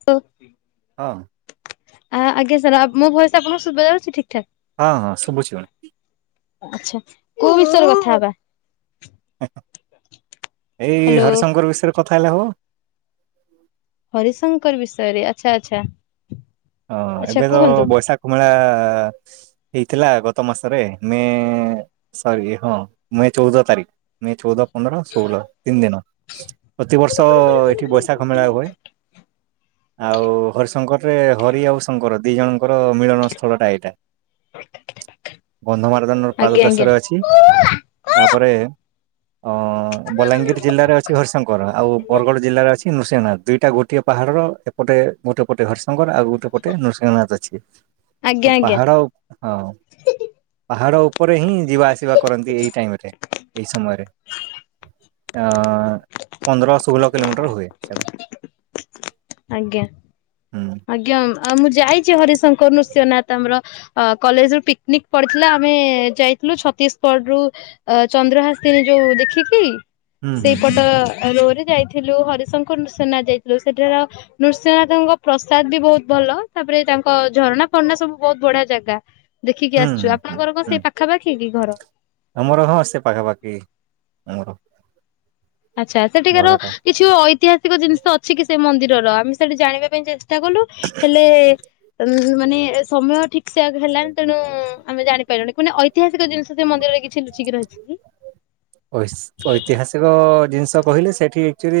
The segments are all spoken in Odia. ତ ହଁ ଆ ଆଜ୍ଞା ସାର୍ ଆ ମୋ ଭଏସ ଆପଣଙ୍କୁ ଶୁଭ ଯାଉଛି ଠିକ। ଠାକ୍? ହଁ ହଁ ଶୁଭୁଛି ଆଚ୍ଛା କୋଉ ବିଷୟରେ କଥା ହବା? ଏଇ ହ୍ୟାଲୋ ହରିଶଙ୍କର ବିଷୟରେ କଥା ହେଲା ହବ ହରିଶଙ୍କର ବିଷୟରେ ଆଛା ଆଛା। ହଁ ଏବେ ତ ବୈଶାଖ ମେଳା ହେଇଥିଲା ଗତ ମାସରେ ମେ ସରି ହଁ ମେ ଚଉଦ ତାରିଖ ମେ ଚଉଦ ପନ୍ଦର ଷୋହଳ ତିନି ଦିନ ପ୍ରତିବର୍ଷ ଏଠି ବୈଶାଖ ମେଳା ହୁଏ ଆଉ ହରିଶଙ୍କର ରେ ହରି ଆଉ ଶଙ୍କର ଦିଇ ଜଣଙ୍କର ମିଳନ ସ୍ଥଳଟା ଏଇଟା। ଗନ୍ଧମାର୍ଦ୍ଦନ ର ଆଜ୍ଞା ଆଜ୍ଞା। ପାଦଦଶରେ ଅଛି, ତାପରେ ଅ ବଲାଙ୍ଗୀର ଜିଲ୍ଲାରେ ଅଛି ହରିଶଙ୍କର ଆଉ ବରଗଡ଼ ଜିଲ୍ଲାରେ ଅଛି କି ନୃସିଂହନାଥ ଦୁଇଟା ଗୋଟିଏ ପାହାଡର ଏ ଗୋଟେ ପଟେ ହରିଶଙ୍କର ଆଉ ଗୋଟେ ପଟେ ନୃସିଂହନାଥ ଅଛି। ଆଜ୍ଞା ଆଜ୍ଞା ପାହାଡ଼ ହଁ ପାହାଡ଼ ଉପ ଉପରେ ହିଁ ଯିବା ଆସିବା କରନ୍ତି ଏଇ ଟାଇମ ରେ ଏଇ ସମୟରେ ପନ୍ଦର ଷୋହଳ କିଲୋମିଟର ହୁଏ ସେଟା। ଆଜ୍ଞା ହୁଁ ଆଜ୍ଞା ଆଜ୍ଞ ଆଉ ମୁଁ ଯାଇଛି ହରିଶଙ୍କରୁ ନୃସିଂହନାଥ ଆମର କଲେଜ ରୁ ପିକନିକ ପଡିଥିଲା ଆମେ ଯାଇଥିଲୁ ଛତିଶଗଡ ରୁ ଚନ୍ଦ୍ରହାଶିଣୀ ଯୋଉ ଦେଖିକି ହୁଁ ହୁଁ ସେଇ ପଟ ହୁଁ ରୋଡରେ ଯାଇଥିଲୁ ହରିଶଙ୍କର ନୃସିଂହନାଥ ଯାଇଥିଲୁ ସେଠାର ନୃସିଂହନାଥଙ୍କ ପ୍ରସାଦ ବି ବହୁତ ଭଲ ତାପରେ ତାଙ୍କ ଝରଣା ଫରଣା ସବୁ ବହୁତ ବଢିଆ ଜାଗା ହୁଁ ଦେଖିକି ଆସିୁଛୁ ହୁଁ ହୁଁ ଆପଣଙ୍କର କଣ ହୁଁ ସେଇ ପାଖାପାଖି କି? ଘର ଆମର ହ ସେ ପାଖାପାଖି ଆମର ଆଚ୍ଛା ସେଠିକାର ଘରଟା କିଛି। ଐତିହାସିକ ଜିନିଷ ଅଛି କି ସେ ମନ୍ଦିର ତ ଆମେ ସେଠି ଜାଣିବା ପାଇଁ ଚେଷ୍ଟା କଲୁ ହେଲେ ଉଁ ହୁଁ, ମାନେ ସମୟ ଠିକ ସେଆକ ହେଲାନି। ତେଣୁ ଆମେ ଜାଣିପାରିଲୁନି ମାନେ ଐତିହାସିକ ଜିନି ଷ ସେ ମନ୍ଦିରରେ କିଛି ଲୁଚିକି ରହିଛି କି? ଅଇସ୍ ଐତିହାସିକ ଜିନିଷ କହିଲେ, ସେଠି ଆକ୍ଚୁଆଲି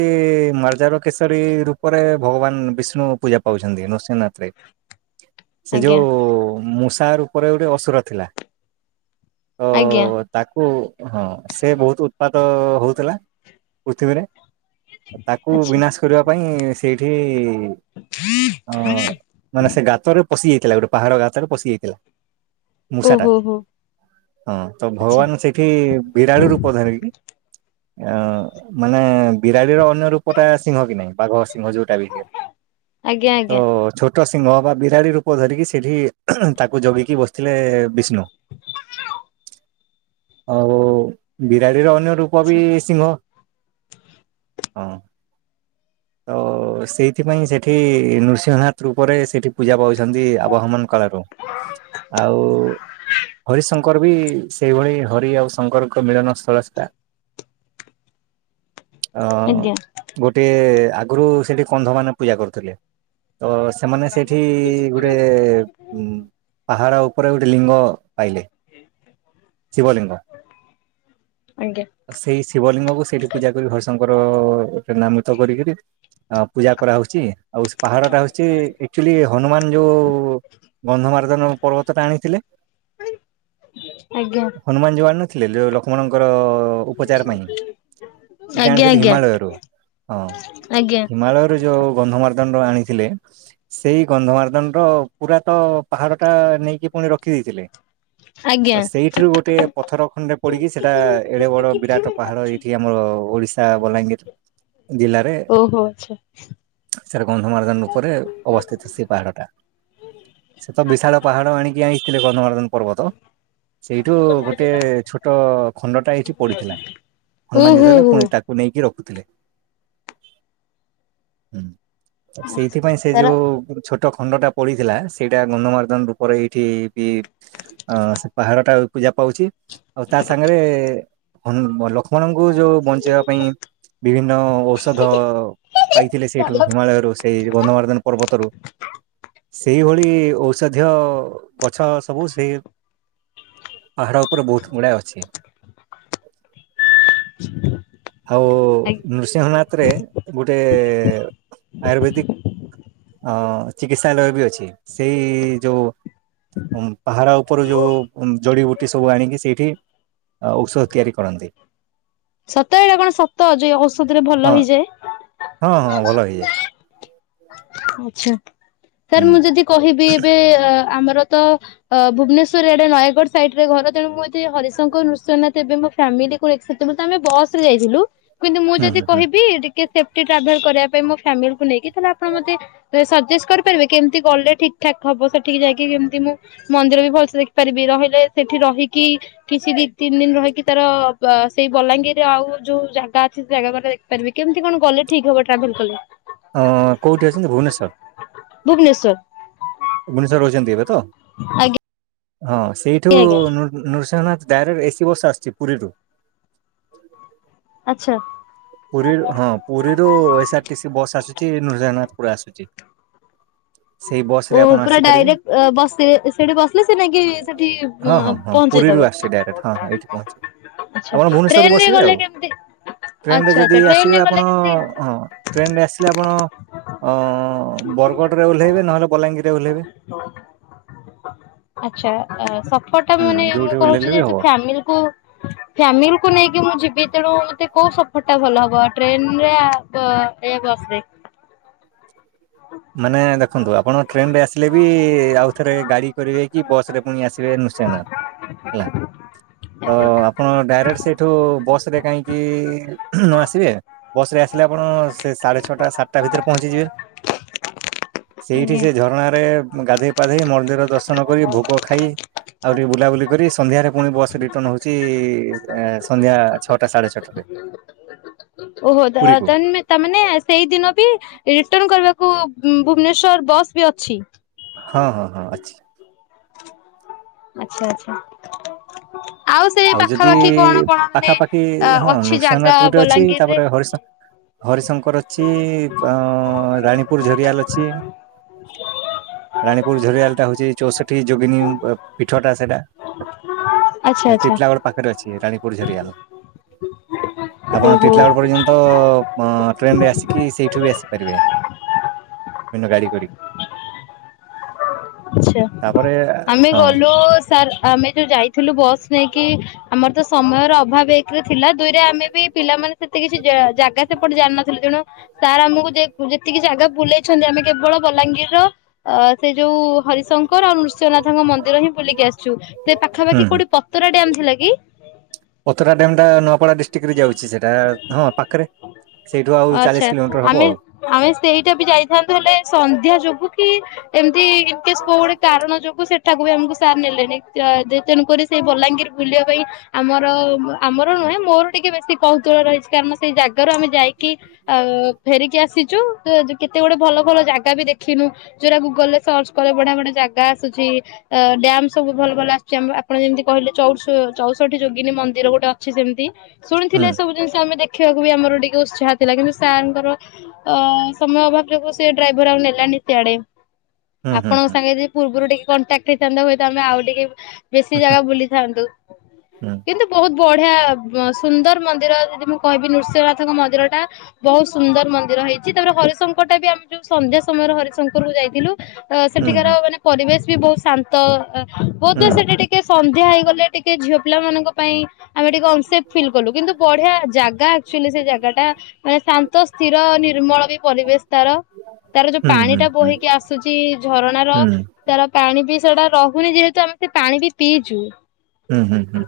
ମାର୍ଜାର କେଶରୀ ରୂପରେ ଭଗବାନ ବିଷ୍ଣୁ ପୂଜା ପାଉଚନ୍ତି, ନୃସିଂହନାଥରେ। ସେ ଯୋଉ ଆଜ୍ଞା ମୁସ୍ ତାର ଉପରେ ଗୋଟିଏ ଅସୁର ଥିଲା। ତ ଆଜ୍ଞା ତାକୁ ହଁ। ସେ ବହୁତ ଉତ୍ପାତ ହଉଥିଲା, ପୃଥିବୀରେ। ତାକୁ ଆଚ୍ଛା ବିନାଶ କରିବା ପାଇଁ ସେଇଠି ଇ ଅ ମାନେ ସେ ଗାତରେ ପ ପଶି ଯାଇଥିଲା ଗୋଟେ ପାହାଡ ଗାତରେ ପଶି ଯାଇଥିଲା। ମୂଷାଟା ଓହୋ ହୋ ହଁ ତ ଆଚ୍ଛା ଭଗବାନ ସେଇଠି ତାରି ରୂପ ଧାରିକି ଅ ମାନେ ବିରାଡିର ଅନ୍ୟ ରୂପ ଟା ସିଂହ କି ନାହିଁ ବାଘ ସିଂହ ଯୋଉଟା ବି ଆଜ୍ଞା ତ ଆଜ୍ଞା ଛ ତ ସିିଂହ ବା ବିରାଡି ରୂପ ଧରିକି ସେଠି ତାକୁ ଜଗିକି ବସିଥିଲେ। ବିଷ୍ଣୁ ଆଉ ବିରାଡ଼ିର ଅ ଅନ୍ୟ ରୂପ ଆଚ୍ଛା ବିି ସିଂହ। ହଁ ତ ସେଇଥିପାଇଁ ସେଠି ନୃସିଂହନାଥ ରୂପରେ ସେଠି ପୂଜା ପାଉଛନ୍ତି। ଆବାହମାନ କାଳରୁ ଆଉ ହରିଶଙ୍କର ବି ସେଇଭଳି ହରି ଆଉ ଶଙ୍କର ମିଳନ ସ୍ଥଳ ସେଇଟା। ଅ ଆଜ୍ଞା ଗୋଟେ ଆଗରୁ ସେଠି କନ୍ଧ ମାନେ ପୂଜା କରୁଥିଲେ। ତ ସେମାନେ ସେଇଠି ଗୁଡ଼େ ପାହାଡ଼ ଉ ପରେ ଗୋଟେ ଲିଙ୍ଗ ପାଇଲେ ଶିବଲିଙ୍ଗ। ଆଜ୍ଞା ସେଇ ଶିବଲିଙ୍ଗକୁ ସେଇଠି ପୂଜା କରି ହରିଶଙ୍କ ଉପର ସେରେ ନାମିତ କରିକରି ଆ ପୂଜା କରାହେଉଛି। ଆଉ ପାହାଡ ଟା ହଉଛି ଆକ୍ଚୁଆଲି ହନୁମାନ ଯୋଉ ଗନ୍ଧମାର୍ଦ୍ଦନ ପର୍ବତ ଟା ଆଣିଥିଲେ। ଆଜ୍ଞା ହନୁମାନ ଯୋଉ ଆଣିନ ଥିଲେ ଯୋଉ ଲକ୍ଷ୍ମଣଙ୍କ ତ ଉପଚାର ପାଇଁ ଏଇଟା ଆଜ୍ଞା ଆଣିଥିଲେ। ଆଜ୍ଞା ହିମାଳୟରୁ ହଁ ଆଜ୍ଞା ହିମାଳୟରୁ ଯୋଉ ଗନ୍ଧମାର୍ଦ୍ଦନ ଆଣ୍ ଥିଲେ ସେଇ ଗନ୍ଧମାର୍ଦ୍ଦନର ପୁର ତ ପାହାଡଟା ନେଇକି ପୁଣି ରଖିଦେଇଥିଲେ। ତ ଆଜ୍ଞା ସେଇଥିରୁ ଗୋଟିଏ ପ ଖଣ୍ଡେ ପଡିକି ସେଇଟା ଏଡେ ବଡ ବିରାଟ ପାହାଡ ଏଇଠି ଆମର ଓଡିଶା ବଲାଙ୍ଗୀର ଜିଲ୍ଲାରେ ଓହୋ ଆଚ୍ଛା। ସେଟା ଗନ୍ଧମାର୍ଦ୍ଦନ ରୂପରେ ଅବସ୍ଥିତ ସେ ପାହାଡଟା। ସେ ତ ବିଶାଳ ପାହାଡ ଆଣିକି ଆଇଥିଲେ ଗନ୍ଧମାର୍ଦ୍ଦନ ପର୍ବତ ସେଇଠୁ ଗୋ ଗୋଟେ ଛୋଟ ଖଣ୍ଡଟା ଏଇଠି ପଡିଥିଲା ହନୁମାନ ଓହୋ ଯେତବଳେ ହୋ ପୁଣି ତାକୁ ନେଇକି ରଖୁ ଥିଲେ ହୁଁ। ଆଚ୍ଛା ସେଇଥିପାଇଁ ସେ ତାର ଯୋଉ ଛୋଟ ଛୋଟ ଖଣ୍ଡଟା ପଡିଥିଲା ସେଇଟା ଗନ୍ଧମାର୍ଦ୍ଦନ ରୂପରେ ଏଇଠି ବି ଅ ସେ ପାହାଡ଼ଟା ପୂଜା ପାଉଛି। ଆଉ ତା ସାଙ୍ଗରେ ହନୁ ବ ଲଖ୍ ଲକ୍ଷ୍ମଣଙ୍କୁ ଯୋଉ ବଞ୍ଚେଇବା ପାଇଁ ବିଭିନ୍ନ ଔଷଧ ପାଇଥିଲେ ସେଇଠୁ ହିମାଳୟରୁ, ସେଇ ଗନ୍ଧମାର୍ଦ୍ଦନ ପର୍ବତରୁ ସେଇଭଳି ଔଷଧୀୟ ଗଛ ସବୁ ସେଇ ପାହାଡ଼ ଉପରେ ବହୁତ ଗୁଡ଼ାଏ ଅଛି। ଆଉ ଆଜ୍ଞା ନୃସିଂହନାଥରେ ଗୋଟେ ଏ ଆୟୁର୍ବେଦିକ ଅଁ ଚିକିତ୍ସାଲୟ ବି ଅଛି। ସେଇ ଯୋଉ ଉଁ ପାହାଡ ଉପରୁ ଯୋଉ ଜଡିିବୁଟ୍ ବୁଟି ସବୁ ଆଣିକି ସେଇଠି, ଔଷଧ ତିଆରି କରନ୍ତି। ସତ ଏଇଟା କଣ ସତ? ଯେ ଔଷଧରେ ଭଲ ହଁ ହେଇଯାଏ। ହଁ ହଁ ଭଲ ହେଇଯାଏ ଆଚ୍ଛା। ହୁଁ ସାର୍ ମୁଁ ଯଦି କହିବି ଏବେ ଆମର ତ ଅ ଭୁବନେଶ୍ୱରରେ ଆଡ଼େ ନୟାଗଡ ସାଇଟ୍ ରେ ଘର। ତେଣୁ ଏଥି ମୁଁ ହରିଶଙ୍କର, ନୃସିଂହନାଥ ଏବେ ମୋ ଫ୍ୟାମିଲିକୁ [unintelligible] ତାପରେ ତ ଆମେ ବସରେ ଯାଇଥିଲୁ କିନ୍ତୁ ମୁଁ ହୁଁ ଯଦି ହୁଁ ହୁଁ କହିବି ଟିକେ ସେପ୍ଟି ଟ୍ରାଭେଲ କରିବା ପାଇଁ ମୋ ଫ୍ୟାମିଲିକୁ ନେଇକି ତାହାଲେ ଆପଣ ମତେ ସଜେଷ୍ଟ କରିପାରିବେ, କେମତି ଗଲେ ଠିକ ଠାକ ହବ? ସେଠିକି ଯାଇକି କେମତି ମୁଁ ମନ୍ଦିର ବି ଭଲସେ ଦେଖିପାରିବି, ରହିଲେ ସେଠି ରହିକି କିଛି ଦି ତିନି ଦିନ ରହିକି ତାର ବା ସେଇ ବଲାଙ୍ଗୀରରେ ଆଉ ଯୋଉ ଜାଗା ଅଛି ସେ ଜାଗା ଦେଖିପାରିବି କେମିତି କଣ ଗଲେ ଠିକ ହବ ଟ୍ରାଭେଲ କଲେ। ଅ କୋଉଠି ଅଛନ୍ତି? ଭୁବନେଶ୍ୱର। ଭୁବନେଶ୍ୱର। ଭୁବନେଶ୍ୱରରେ ରହୁଛନ୍ତି ଏବେ ତ। ଆଜ୍ଞା। ହଁ ସେଇଠୁ ଆଜ୍ଞା ନୃ ନୃସିଂହନାଥ ଡାଇରେକ୍ଟ ଏସିି ବସ ଆସୁଛି ପୁରୀରୁ। ଆଛା। ପୁରୀରୁ ହଁ ପୁରୀରୁ ଏସ୍ଆରଟିସି ବସ୍ ଆସୁଛି ନୃସିଂହନାଥ ପୁରା ଆସୁଛି। ସେଇ ବସ ରେ ଓ ଆପଣ ପୁରା ଆସିପାରିବେ ଡାଇରେକ୍ଟ ବସି ସେଠି ବସିଲେ ସେ ନେଇକି ସେଠି ହଁ ହଁ ହଁ ପୁରୀରୁ ପହଞ୍ଚେଇଦବ। ଆସୁଛି ଡାଇରେକ୍ଟ ହଁ ହଁ ଏଇଠି ପହଞ୍ଚିବ ଆଛା ଆପଣ ଭୁବନେଶ୍ୱରରୁ ଟ୍ରେନରେ ବସିବେ ଆଉ ଗଲେ କେମତି ଟ୍ରେନରେ ଯଦି ଆସିବେ ଆପଣ ହଁ ଟ୍ରେନରେ ଆସିଲେ ଆପଣ ବରଗଡ଼ରେ ଓହ୍ଲେଇବେ ନହେଲେ ବଲାଙ୍ଗୀରରେ ଓହ୍ଲେଇବେ ଆଛା ସଫ ହୁଁ ମାନେ ମୁଁ ଯୋଉଠି କହୁଛି ଓହ୍ଲେଇଲେ ବି ଯଦି ହବ। ଫାମିଲି କୁ ଫ୍ୟାମିଲି କୁ ନେଇକି ମୁଁ ଯିବି ତେଣୁ ଟେ କୋଉ ସଫର ଟା ଭଲ ହବ ଟ୍ରେନରେ ୟା ବସରେ। ମାନେ ଦେଖନ୍ତୁ ଆପଣ ଟ୍ରେନ୍ ରେ ଆସିଲେ ବି ଆଉଥରେ ଗାଡ଼ି କରିବେ କି ବସ୍ ପୁଣି ଆସିବେ ନୃଶିଙ୍ଗନାଥ ହେଲା ତ ଆପଣ ଡାଇରେକ୍ଟ ସେଇଠୁ ବସ୍ ରେ କାହିଁକି। ଆସିବେ ବସ ରେ ଆସିଲେ ଆପଣ ସାଢେ ଛଅଟ ସାତଟା ଭିତରେ ପହଞ୍ଚିଯିବେ। ସେଇଠି ଆଜ୍ଞା ଆଜ୍ଞା। ସେ ଝରଣାରେ ଗାଧେଇ ପାଧେଇ ମନ୍ଦିର ଦର୍ଶନ କରି ଭୋଗ ଖାଇ ଆଉ ବୁଲା ବୁଲି କରିବେ ସନ୍ଧ୍ୟାରେ ପୁଣି ବସ୍ ରିଟରନ୍ ହେଉଛି ସନ୍ଧ୍ୟା ଛଅଟା ସାଢେ ଛଅଟା ରେ। ଓହୋ ତାନେ ତାମାନେେ ସେଇଦିନ ବି ରିଟରନ୍ କରିବାକୁ ଭୁବନେଶ୍ଵର ବସ୍ ବି ଅଛି ହଁ ହଁ ହଁ ଅଛି ଆଛା ଆଛା ଆଉ ଯଦି ପାଖାପାଖି ହଁ ଅଛି ଜାଗା ନୃସିଂହନାଥ ଗୋଟେ ଅଛି ବଲାଙ୍ଗୀରରେ? ତାପରେ ହରିଶ ହରିଶଙ୍କର ଅଛି ରାଣୀପୁରଝରିଆଲ ଅଛି। ରାଣୀପୁରଝରିଆଲ ଟା ହଉଛି ଚଉଷଠି ଯୋଗିନୀ ପିଠ ଟା ସେଇଟା [inaudible] ହେଲେ ଟିଟଲାଗଡ଼ ପାଖରେ ଅଛି ରାଣୀପୁର ଝରିଗଲା ଆପଣ ଓହୋ ଟିଟଲାଗଡ଼ ପର୍ଯ୍ୟନ୍ତ ଟ୍ରେନ୍ ଆସିକି ସେଇଠୁ ବି ଆସି ପାରିବେ [inaudible] ଗାାଡ଼ି କରିକି ଆଛା ତାପରେ ଆମେ ହଁ ଗଲୁ ସାର୍ ଆମେ ଯୋଉ ଯାଇଥିଲୁ ବସ୍ ନେଇକି ଆମର ତ ସମୟର ଅଭାବ ଏକରେ ଥିଲା ଦୁଇରେ ଆମେ ବି ପିଲାମାନେ ସେତେ କିଛି ଜାଗା ସେପଟେ ଜାଣିିନଥିଲ ତେଣୁ ସାର୍ ଆମକୁ ଯେତିକି ଜାଗା ବୁଲେଇଛନ୍ତି ଆମେ କେବଳ ବଲାଙ୍ଗୀର ର ଅ ସେ ଯୋଉ ହରିଶଙ୍କର ଆଉ ନୃସିିଂହନାଥଙ୍କ ମନ୍ଦିର ହିଁ ବୁଲିକି ଆସିଛୁ ସେ ପାଖାପାଖି ହୁଁ କୋଉଠି ପତରା ଡିମ୍ ଥିଲା କି ପତରା ଡ୍ୟାମ ଟା ନୂଆପଡା ଡିଷ୍ଟ୍ରିକ୍ଟ ରେ ଯାଉଛି ସେଟା ହଁ ପାଖରେ ସେଇଠୁ ଆଉ ଚାଳିଶ ଆଛା କିଲୋମିଟର ହବ ଆମେ ଆଉ ଆମେ ସେଇଟା ବି ଯାଇଥାନ୍ତୁ ହେଲେ ସନ୍ଧ୍ୟା ଯୋଗୁ କି। [inaudible] ଇନ୍ କେସ୍ କୋଉ ଗୋଟେ କାରଣ ଯୋଗୁ ସେଠ ସେଠାକୁ ବି ଆମକୁ ସାର୍ ନେଲେନି ତେଣୁକରି ସେଇ ବଲାଙ୍ଗୀର ବୁଲିବା ପାଇଁ ଆମର ଆମର ନୁହେଁ ମୋର ଟିକେ ବେଶୀ କୌତୁଳ ରହିଛି କାରଣ ସେଇ ଜାଗାରୁ ଆମେ ଯାଇକି। ଆଉ ଫେରିକି ଆସି [inaudible] କେତେ ଗୁଡ଼େ ଭଲ ଭଲ ଜାଗା ବି ଦେଖିନୁ ଯୋଉ ରା ଗୁଗଲରେ ସର୍ଚ୍ଚ କଲେ ବଢିଆ ବଢିଆ ଜାଗା ଆସୁଛି ଡ୍ୟାମ ସବୁ ଭଲ ଭଲ ଆସୁଛି ଆମର ଆପଣ ଯେମିତି କହିଲେ ଚ ଚଉଷଠି ଯୋଗିନୀ ମନ୍ଦିର ଗୋଟେ ଅଛି ସେମିତି ହୁଁ ଶୁଣିଥିଲେ ସବୁ ଜିନିଷ ଆମେ ଦେଖ ଦେଖିବାକୁ ବି ଆମର ଟିକେ ଉତ୍ସାହ ଥିଲା କିନ୍ତୁ ସାରଙ୍କର ଅ ସମୟ ଅଭାବ ଯୋଗୁ ସେ ଡ୍ରାଇଭର ଆଉ ନେଲାନି ସିଆଡେ ହୁଁ ଆପଣଙ୍କ ହୁଁ ସାଙ୍ଗେ ଯଦି ପୂର୍ବରୁ ଟିକେ କଣ୍ଟାକ୍ଟ ହୋଇଥାନ୍ତା ହୁଏତ ଆମେ ଆଉ ଟିକେ ବେଶୀ ଜାଗା ବୁଲିଥାନ୍ତୁ ହୁଁ କିନ୍ତୁ ବହୁତ ବଢିଆ ସୁନ୍ଦର ମନ୍ଦିର ଯଦି ମୁଁ କହିବି ନୃସିିଂହନାଥଙ୍କ ମନ୍ଦିର ଟା ବହୁତ ସୁନ୍ଦର ମନ୍ଦିର ହେଇଛି। ତାପରେ ହରିଶଙ୍କର ଟା ବି ଆମେ ଯୋଉ ସନ୍ଧ୍ୟା ସମୟରେ ହରିଶଙ୍କର କୁ ଯାଇଥିଲୁ ତ ହୁଁ ସେଠିକାର ହୁଁ ମାନେ ପରିବେଶ ବି ବହୁତ ଶାନ୍ତ ତ ବୋଧେ ସେଠି ଟିକେ ସନ୍ଧ୍ୟା ହେଇଗଲେ ଟିକେ ଟିକେ ଝିଅ ପିଲା ମାନଙ୍କ ପାଇଁ ଆମେ ଟିକେ ଅନସେଫ ଫିଲ୍ କଲୁ କିନ୍ତୁ ବଢିଆ ଜାଗା ଆକ୍ଚୁଆଲି ସେ ଜାଗା ଟା ମାନେ ଶାନ୍ତ ସ୍ଥିର ନିର୍ମଳ ବି ପରିବେଶ ତାର ତାର ଯୋଉ ହୁଁ ପାଣି ହୁଁ ଟା ହୁଁ ବୋହିକି ଆସ ଆସୁଛି ଝରଣାର ତାର ପାଣି ବିି ସେଟା ରହୁ ପୁଣିି ଯେହେତୁ ଆମେ ସେ ପାଣି ବି ପିଇଛୁ ହୁଁ ହୁଁ ହୁଁ।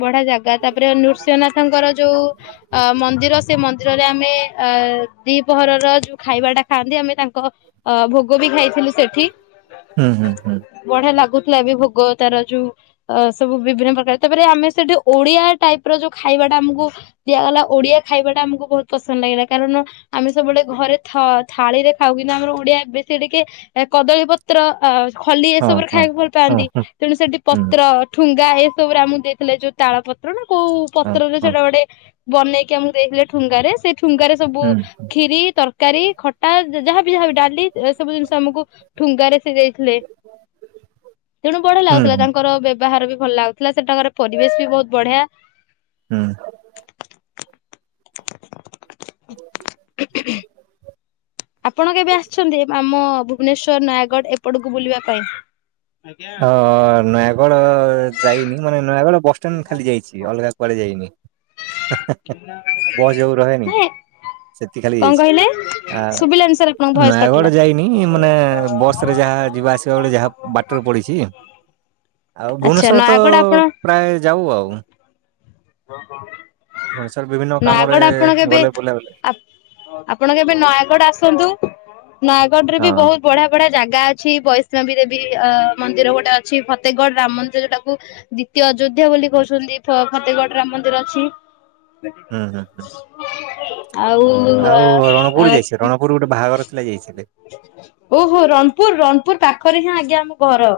ବଢ଼ିଆ ଜାଗା ଗା ତାପରେ ନୃସିିଂହନାଥଙ୍କର ଯୋଉ ଅ ମନ୍ଦିର ସେ ମନ୍ଦିର ମନ୍ଦିରରେ ଆମେ ଅ ଦ୍ଵି ପହରର ଯୋଉ ଖାଇବା ଟା ଖାଆନ୍ତି ଆମେ ତାଙ୍କ ଅ ଭୋଗ ବି ଖାଇଥିଲୁ ସେଠି ହୁଁ ହୁଁ ବଢିଆ ଲାଗୁ ଥିଲା ବି ଭୋଗ ତାର ଯୋଉ ଅ ସବୁ ବିଭିନ୍ନ ପ୍ରକାର ତାପରେ ଆମେ ସେଠି ଓଡିଆ ଟାଇପ ର ଯୋଉ ଖାଇବାଟା ଆମକୁ ଦିଆଗଲା ଓଡିଆ ଖାଇବାଟା ଆମକୁ ବହୁତ ପସନ୍ଦ ଲାଗିଲା କାରଣ ଆମେ ସବୁବେଳେ ଘରେ ଥାଳି ରେ ଖାଉ କିନ୍ତୁ ଆମର ଓଡିଆ ବେଶୀ ଟିକେ କଦଳୀ ପତ୍ର ଆ ଖଲି ହଁ ଏସବୁରେ ହଁ ଖାଇବାକୁ ଭଲ ହଁ ପାଆନ୍ତି ହଁ ତେଣୁ ସେଠି ହୁଁ ପତ୍ର ଠୁଙ୍ଗ ଙ୍ଗା ଏସବୁରେ ଆମକୁ ଦେଇଥିଲେ ଯୋଉ ତାଳ ପତ୍ର ନା କୋଉ ହଁ ପତ୍ରରେ ହଁ ସେଟା ଗୋଟେ ବନେଇକି ଆମକୁ ଦେଇଥିଲେ ଠୁଙ୍ଗାରେ ସେ ଠୁଙ୍ଗାରେ ସବୁ ହୁଁ ଖିରି ତରକାରୀ ତରକାରୀ ଖଟା ଯାହାବି ଯାହାବି ଡାଲି ଏ ସବୁ ଜିନିଷ ଆମକୁ ଠୁଙ୍ଗାରେ ସେ ଦେଇଥିଲେ ତେଣୁ ବଢ଼ିଆ ହୁଁ ଲାଗୁଥିଲା ହୁଁ ତାଙ୍କର ବ୍ୟ ବ୍ୟବହାର ବି ଭଲ ଲାଗୁଥିଲା ସେଟାକାର ପରିବେଶ ବି ବହୁତ ବଢିଆ। ହୁଁ। ଆପଣ କେବେ ଆସିଛନ୍ତି ଏ ଆମ ଭୁବନେଶ୍ଵର ନୟାଗଡ ଏପଟକୁ ବୁଲିବା ପାଇଁ? ହ ନୟାଗଡ ଯାଇନି ମାନେ ନୟାଗଡ଼ ବସ ଷ୍ଟାଣ୍ଡ ଖାଲି ଯାଇଚି ଅଲଗା କୁଆଡେ ଯାଇନି। ବସ୍ ଯଉ ରହେନି କି ନାଇଁ ସେତିକି ଖାଲି କଣ ଯାଇଚି କହିଲେ ଆ ଶୁଭିଲାନି ସାର୍ ଆପଣଙ୍କ ଭଏସ ନୟାଗଡ କଟିଲା। ଯାଇନି ମାନେ ବସ ରେ ଯାହା ଯିବା ଆସିବା ବେଳେ ଯାହା ବାଟ ଟ ପଡିଛି ଆଉ ଆଚ୍ଛା ଭୁବନେଶ୍ୱର ତ ନୟାଗଡ ଆପଣ ପ୍ରାୟ ଯାଉ ଆଉ। ଭୁବନେଶ୍ୱର ବିଭିନ୍ନ କାମରେ ନୟାଗଡ ଆପଣ କେବେ ଗଲେ ବୁଲାବୁଲି ଆପଣ କେବେ ନୟାଗଡ ଆସନ୍ତୁ ନୟାଗଡ଼ ରେ ହଁ ବି ବହୁତ ବଢିଆ ବଢିଆ ଜାଗା ଜାଗା ଅଛି ବୈଷ୍ଣବୀ ଦେବୀ ଅ ମନ୍ଦିର ଗୋଟେ ଅଛି ଫତେଗଡ ରାମ ମନ୍ଦିର ଯୋଉଟାକୁ ଦ୍ଵିତୀୟ ଅଯୋଧ୍ୟା ବୋଲି କହୁଛନ୍ତି ଫତେଗଡ ରାମ ମନ୍ଦିର ଅଛି। [inaudible] ହୁଁ ହୁଁ ହୁଁ। ଆଉ ଆଉ ରଣପୁର ଯାଇଛି ରଣପୁର ଗୋଟେ ବାହାଘର ଥିଲା ଯାଇଥିଲି ଓହୋ ରଣପୁର ରଣପୁର ପାଖ ପାଖରେ ହିଁ ଆଜ୍ଞା ଆମ ଘର।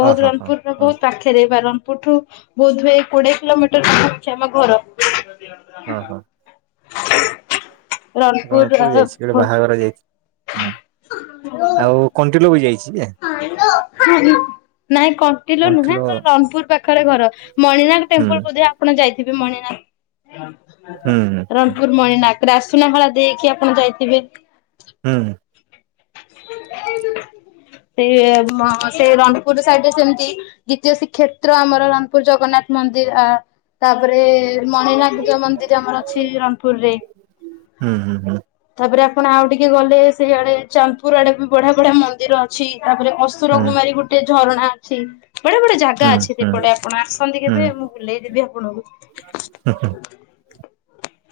ବହୁତ ଓହୋ ହୋ ରଣପୁର ର ହଁ ବହୁତ ପାଖରେ ଇବା ରଣପୁରଠୁ ବୋଧହୁଏ କୋଡିଏ କିଲୋମିଟ ର ହେଉଛି ଆମ ଘର। ହଁ ହଁ। ରଣପୁର ଯାଇଛି ଗୋଟେ ବାହାଘର ଯାଇଛିଁ ଆଉ କଣ୍ଟିଲୋ ବି ଯାଇଛି। ଯେ ନାଇଁ କଣ୍ଟିଲ ନୁହେଁ କଣ୍ଟିଲୋ ଆମର ରଣପୁର ପାଖରେ ଘର, ମଣିନାଗ ହୁଁ ଟେମ୍ପଲ ବୋଧେ ଆପଣ ଯାଇ ଥିବେ ହୁଁ ମଣିନାଗ ରଣପୁର ମଣିନାଗ ରାସୁନା ଭଳା ଦେଇକି ଆପଣ ଯାଇଥିବେ। ହୁଁ [inaudible] ସେଇ ସେ ରଣପୁର ସାଇଡରେ ସେମିତି ଦ୍ଵିତୀୟ ଶ୍ରୀକ୍ଷେତ୍ର ଆମର ରଣପୁର ଜଗନ୍ନାଥ ମନ୍ଦିର ତାପରେ ମଣିନାଗ ମନ୍ଦିର ଆମର ଅଛି ରଣପୁରରେ। ହୁଁ ହୁଁ ହୁଁ ତାପରେ ଆପଣ ଆଉ ଟିକେ ଗଲେ ସେଇଆଡେ ଚାନ୍ଦପୁର ଆଡେ ବି ବଢିଆ ବଢିଆ ମନ୍ଦିର ଅଛି। ତାପରେ ଅସୁର କୁମାରୀ ଗୋଟେ ଝରଣା ଅଛି। ବଢିଆ ବଢ଼ିଆ ଜାଗା ହୁଁ ଅଛି ହୁଁ ସେପଟେ ଆପଣ ଆସନ୍ତି ହୁଁ ହଁ କେବେ ମୁଁ ବୁଲେଇ ଦେବି ଆପଣଙ୍କୁ।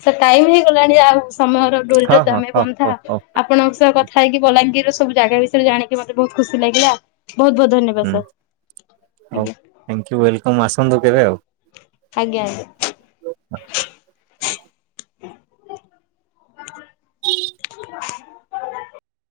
ସେ ଟାଇମ ହେଇଗଲାଣି ଆଉ ସମୟର ସହିତ ହଁ ଆମେ ହଉ ବନ୍ଧା ହଉ ହଉ ଆପଣଙ୍କ ସହ କଥା କଥା ହେଇକି ବଲାଙ୍ଗୀର ସବୁ ଜାଗା ବିଷୟରେ ଜାଣିକି ମତେ ବହୁତ ଖୁସି ଲାଗିଲା। ବହୁତ ବହୁତ ଧନ୍ୟବାଦ ସାର୍ ଆଜ୍ଞା ଥାଙ୍କୁ ୱେଲକମ୍ ଆସ। ପନ୍ଦ କେବେ ଆଉ। ଆଜ୍ଞା ଆଜ୍ଞା ହ [inaudible]